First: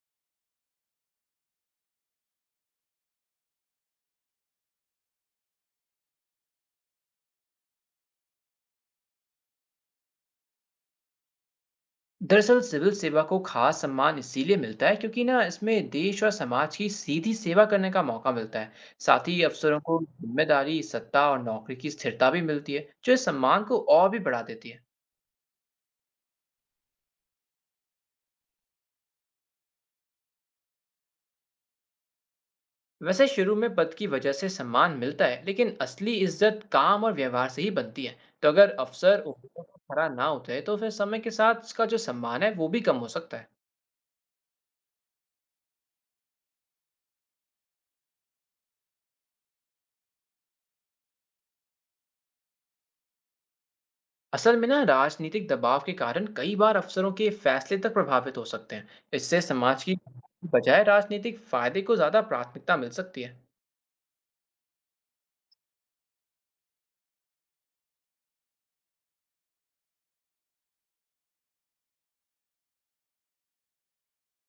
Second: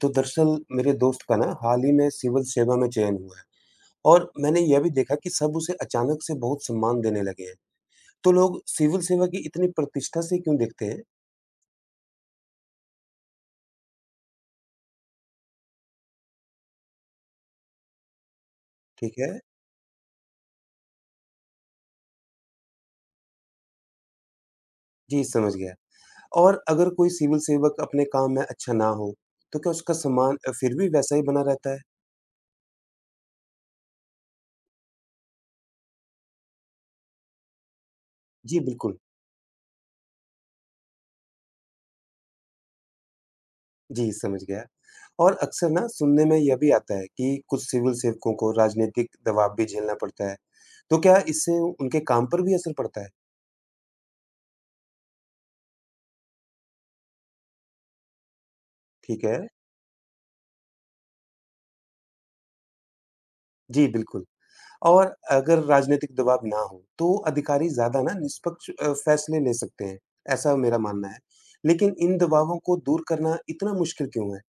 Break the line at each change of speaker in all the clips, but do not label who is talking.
तो दरअसल मेरे दोस्त का ना हाल ही में सिविल सेवा में चयन हुआ है। और मैंने यह भी देखा कि सब उसे अचानक से बहुत सम्मान देने लगे हैं। तो लोग सिविल सेवा की इतनी प्रतिष्ठा से क्यों देखते हैं?
दरअसल सिविल सेवा को खास सम्मान इसीलिए मिलता है क्योंकि ना इसमें देश और समाज की सीधी सेवा करने का मौका मिलता है।
ठीक
साथ
है।
ही अफसरों को जिम्मेदारी सत्ता और नौकरी की स्थिरता भी मिलती है जो इस सम्मान को और भी बढ़ा देती है।
जी, समझ गया। और अगर कोई सिविल सेवक अपने काम में अच्छा ना हो, तो क्या उसका सम्मान फिर भी वैसा ही बना रहता है?
वैसे शुरू में पद की वजह से सम्मान मिलता है लेकिन असली इज्जत काम और व्यवहार से ही बनती है। तो
जी,
अगर
बिल्कुल।
अफसर उम्मीदों पर खरा ना उतरे तो फिर समय के साथ इसका जो सम्मान है वो भी कम हो सकता है।
जी, समझ गया। और अक्सर ना सुनने में यह भी आता है कि कुछ सिविल सेवकों को राजनीतिक दबाव भी झेलना पड़ता है। तो क्या इससे उनके काम पर भी असर पड़ता है?
असल में ना राजनीतिक दबाव के कारण कई बार अफसरों के फैसले तक प्रभावित हो सकते हैं।
ठीक है।
इससे समाज की बजाय राजनीतिक फायदे को ज्यादा प्राथमिकता मिल सकती है।
जी, बिल्कुल। और अगर राजनीतिक दबाव ना हो, तो अधिकारी ज़्यादा ना निष्पक्ष फैसले ले सकते हैं, ऐसा मेरा मानना है। लेकिन इन दबावों को दूर करना इतना मुश्किल क्यों है?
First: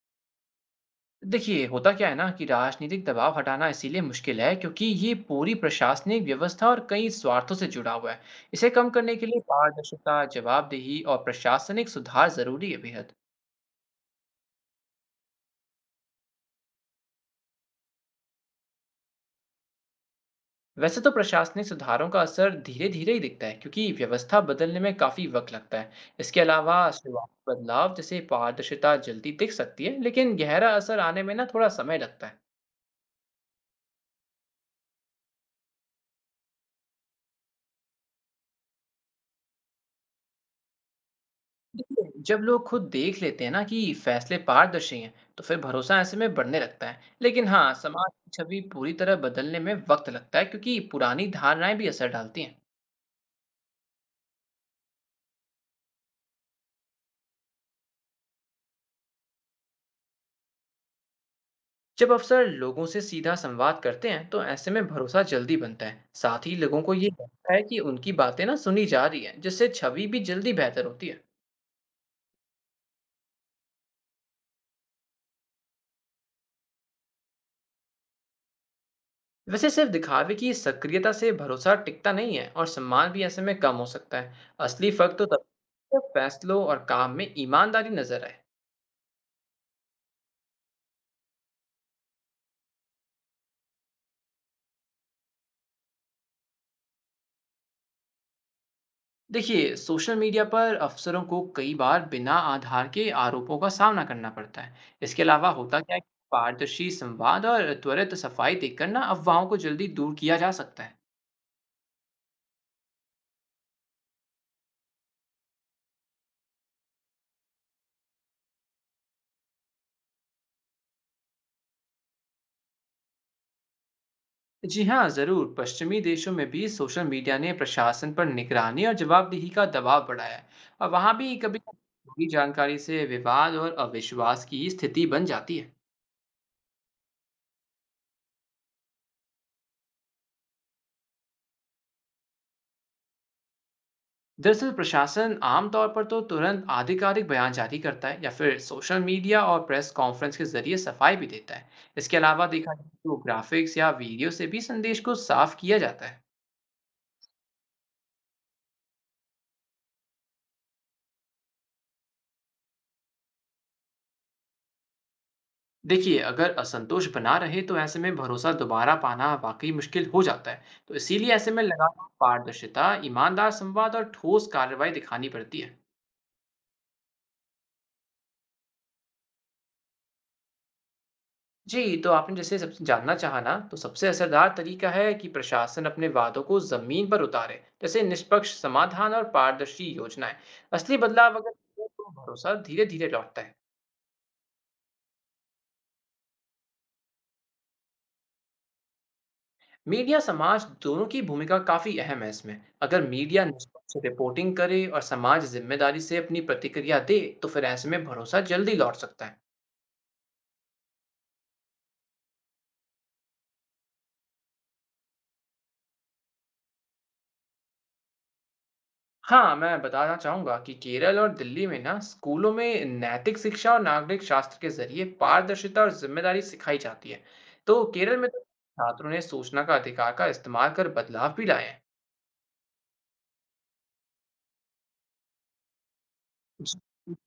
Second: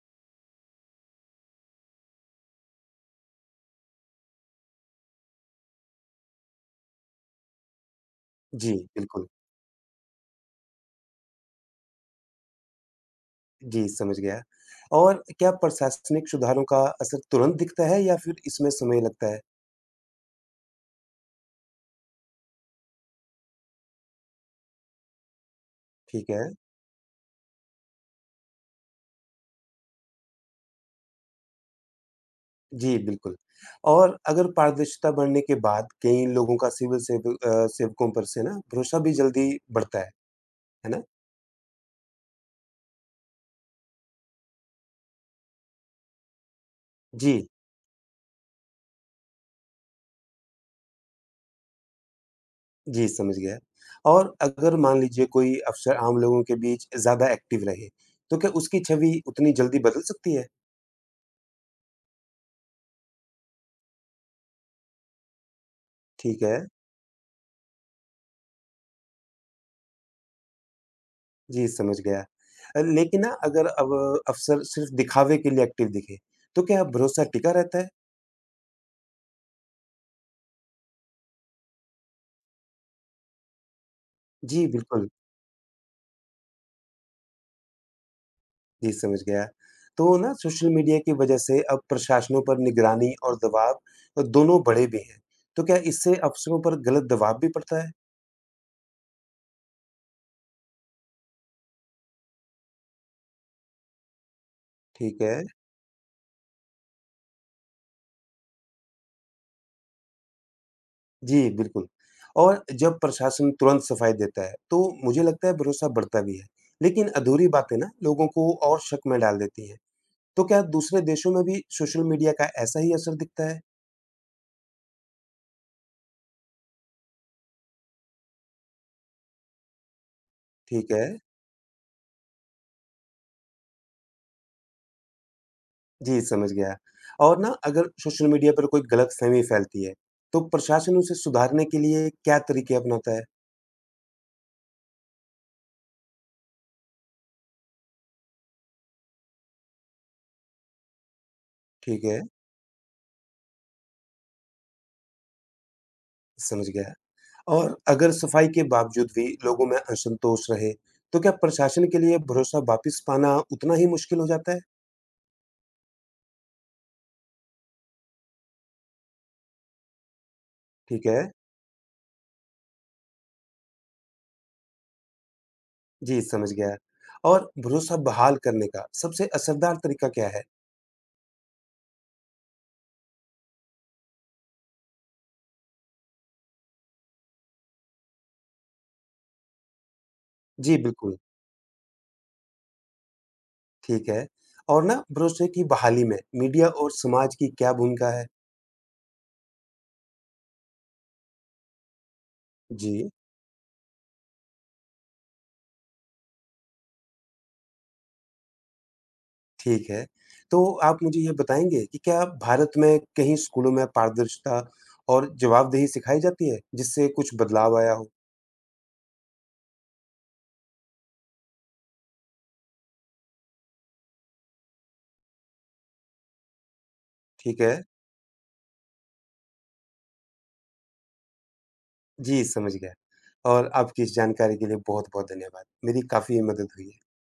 देखिए होता क्या है ना कि राजनीतिक दबाव हटाना इसीलिए मुश्किल है क्योंकि ये पूरी प्रशासनिक व्यवस्था और कई स्वार्थों से जुड़ा हुआ है। इसे
जी,
कम करने के
बिल्कुल।
लिए पारदर्शिता जवाबदेही और प्रशासनिक सुधार जरूरी है बेहद।
जी, समझ गया। और क्या प्रशासनिक सुधारों का असर तुरंत दिखता है या फिर इसमें समय लगता है?
वैसे तो प्रशासनिक सुधारों का असर धीरे धीरे ही दिखता है क्योंकि व्यवस्था बदलने में काफी वक्त लगता है।
ठीक
इसके
है।
अलावा शुरुआती बदलाव जैसे पारदर्शिता जल्दी दिख सकती है लेकिन गहरा असर आने में ना थोड़ा समय लगता है।
जी, बिल्कुल। और अगर पारदर्शिता बढ़ने के बाद कई लोगों का सेवकों पर से ना भरोसा भी जल्दी बढ़ता है ना?
जब लोग खुद देख लेते हैं ना कि फैसले पारदर्शी हैं तो फिर भरोसा ऐसे में बढ़ने लगता है
जी।
लेकिन हाँ समाज की छवि पूरी तरह बदलने में वक्त लगता है क्योंकि पुरानी धारणाएं भी असर डालती हैं।
जी, समझ गया। और अगर मान लीजिए कोई अफ़सर आम लोगों के बीच ज़्यादा एक्टिव रहे, तो क्या उसकी छवि उतनी जल्दी बदल सकती है?
जब अफसर लोगों से सीधा संवाद करते हैं तो ऐसे में भरोसा जल्दी बनता है।
ठीक
साथ ही
है,
लोगों को ये लगता है कि उनकी बातें ना सुनी जा रही हैं जिससे छवि भी जल्दी बेहतर होती है।
जी समझ गया। लेकिन ना अगर अब अफ़सर सिर्फ़ दिखावे के लिए एक्टिव दिखे, तो क्या भरोसा टिका रहता है?
वैसे सिर्फ दिखावे की सक्रियता से भरोसा टिकता नहीं है और सम्मान भी ऐसे में कम हो सकता है।
जी,
असली
बिल्कुल।
फर्क तो तब जब फैसलों और काम में ईमानदारी नजर आए।
जी, समझ गया। तो ना सोशल मीडिया की वजह से अब प्रशासनों पर निगरानी और दबाव दोनों बढ़े भी हैं। तो क्या इससे अफ़सरों पर गलत दबाव भी पड़ता है?
देखिए सोशल मीडिया पर अफसरों को कई बार बिना आधार के आरोपों का सामना करना पड़ता है। इसके
ठीक है।
अलावा होता क्या है कि पारदर्शी संवाद और त्वरित सफाई देखकर ना अफवाहों को जल्दी दूर किया जा सकता है।
जी, बिल्कुल। और जब प्रशासन तुरंत सफाई देता है, तो मुझे लगता है भरोसा बढ़ता भी है। लेकिन अधूरी बातें ना लोगों को और शक में डाल देती हैं। तो क्या दूसरे देशों में भी सोशल मीडिया का ऐसा ही असर दिखता है?
जी हाँ जरूर, पश्चिमी देशों में भी सोशल मीडिया ने प्रशासन पर निगरानी और जवाबदेही का दबाव बढ़ाया है। और
ठीक है।
वहाँ भी कभी कभी जानकारी से विवाद और अविश्वास की स्थिति बन जाती है।
जी, समझ गया। और ना अगर सोशल मीडिया पर कोई गलतफहमी फैलती है, तो प्रशासन उसे सुधारने के लिए क्या तरीके अपनाता है?
दरअसल प्रशासन आमतौर पर तो तुरंत आधिकारिक बयान जारी करता है या फिर सोशल मीडिया और प्रेस कॉन्फ्रेंस के जरिए सफाई भी देता है।
ठीक
इसके
है,
अलावा देखा जाए तो ग्राफिक्स या वीडियो से भी संदेश को साफ किया जाता है।
समझ गया। और अगर सफाई के बावजूद भी लोगों में असंतोष रहे, तो क्या प्रशासन के लिए भरोसा वापिस पाना उतना ही मुश्किल हो जाता है?
देखिए अगर असंतोष बना रहे तो ऐसे में भरोसा दोबारा पाना वाकई मुश्किल हो जाता है। तो
ठीक है।
इसीलिए ऐसे में लगातार पारदर्शिता ईमानदार संवाद और ठोस कार्रवाई दिखानी पड़ती है।
जी, समझ गया। और भरोसा बहाल करने का सबसे असरदार तरीका क्या है?
जी, तो आपने जैसे सब जानना चाहा ना, तो सबसे असरदार तरीका है कि प्रशासन अपने वादों को ज़मीन पर उतारे, जैसे निष्पक्ष समाधान और पारदर्शी योजनाएँ।
जी,
असली
बिल्कुल।
बदलाव अगर हो, तो भरोसा धीरे-धीरे लौटता है।
ठीक है। और ना भरोसे की बहाली में मीडिया और समाज की क्या भूमिका है?
मीडिया, समाज दोनों की भूमिका काफ़ी अहम है इसमें। अगर
जी,
मीडिया निष्पक्ष रिपोर्टिंग करे और समाज जिम्मेदारी से अपनी प्रतिक्रिया दे, तो फिर ऐसे में भरोसा जल्दी लौट सकता है।
ठीक है। तो आप मुझे ये बताएँगे कि क्या भारत में कहीं स्कूलों में पारदर्शिता और जवाबदेही सिखाई जाती है, जिससे कुछ बदलाव आया हो?
हाँ, मैं बताना चाहूँगा कि केरल और दिल्ली में ना स्कूलों में नैतिक शिक्षा और नागरिक शास्त्र के ज़रिए पारदर्शिता और ज़िम्मेदारी सिखाई जाती है।
ठीक है।
तो केरल में तो छात्रों ने सूचना का अधिकार का इस्तेमाल कर बदलाव भी लाए हैं।
जी, समझ गया। और आपकी इस जानकारी के लिए बहुत-बहुत धन्यवाद। मेरी काफ़ी मदद हुई है।
जी।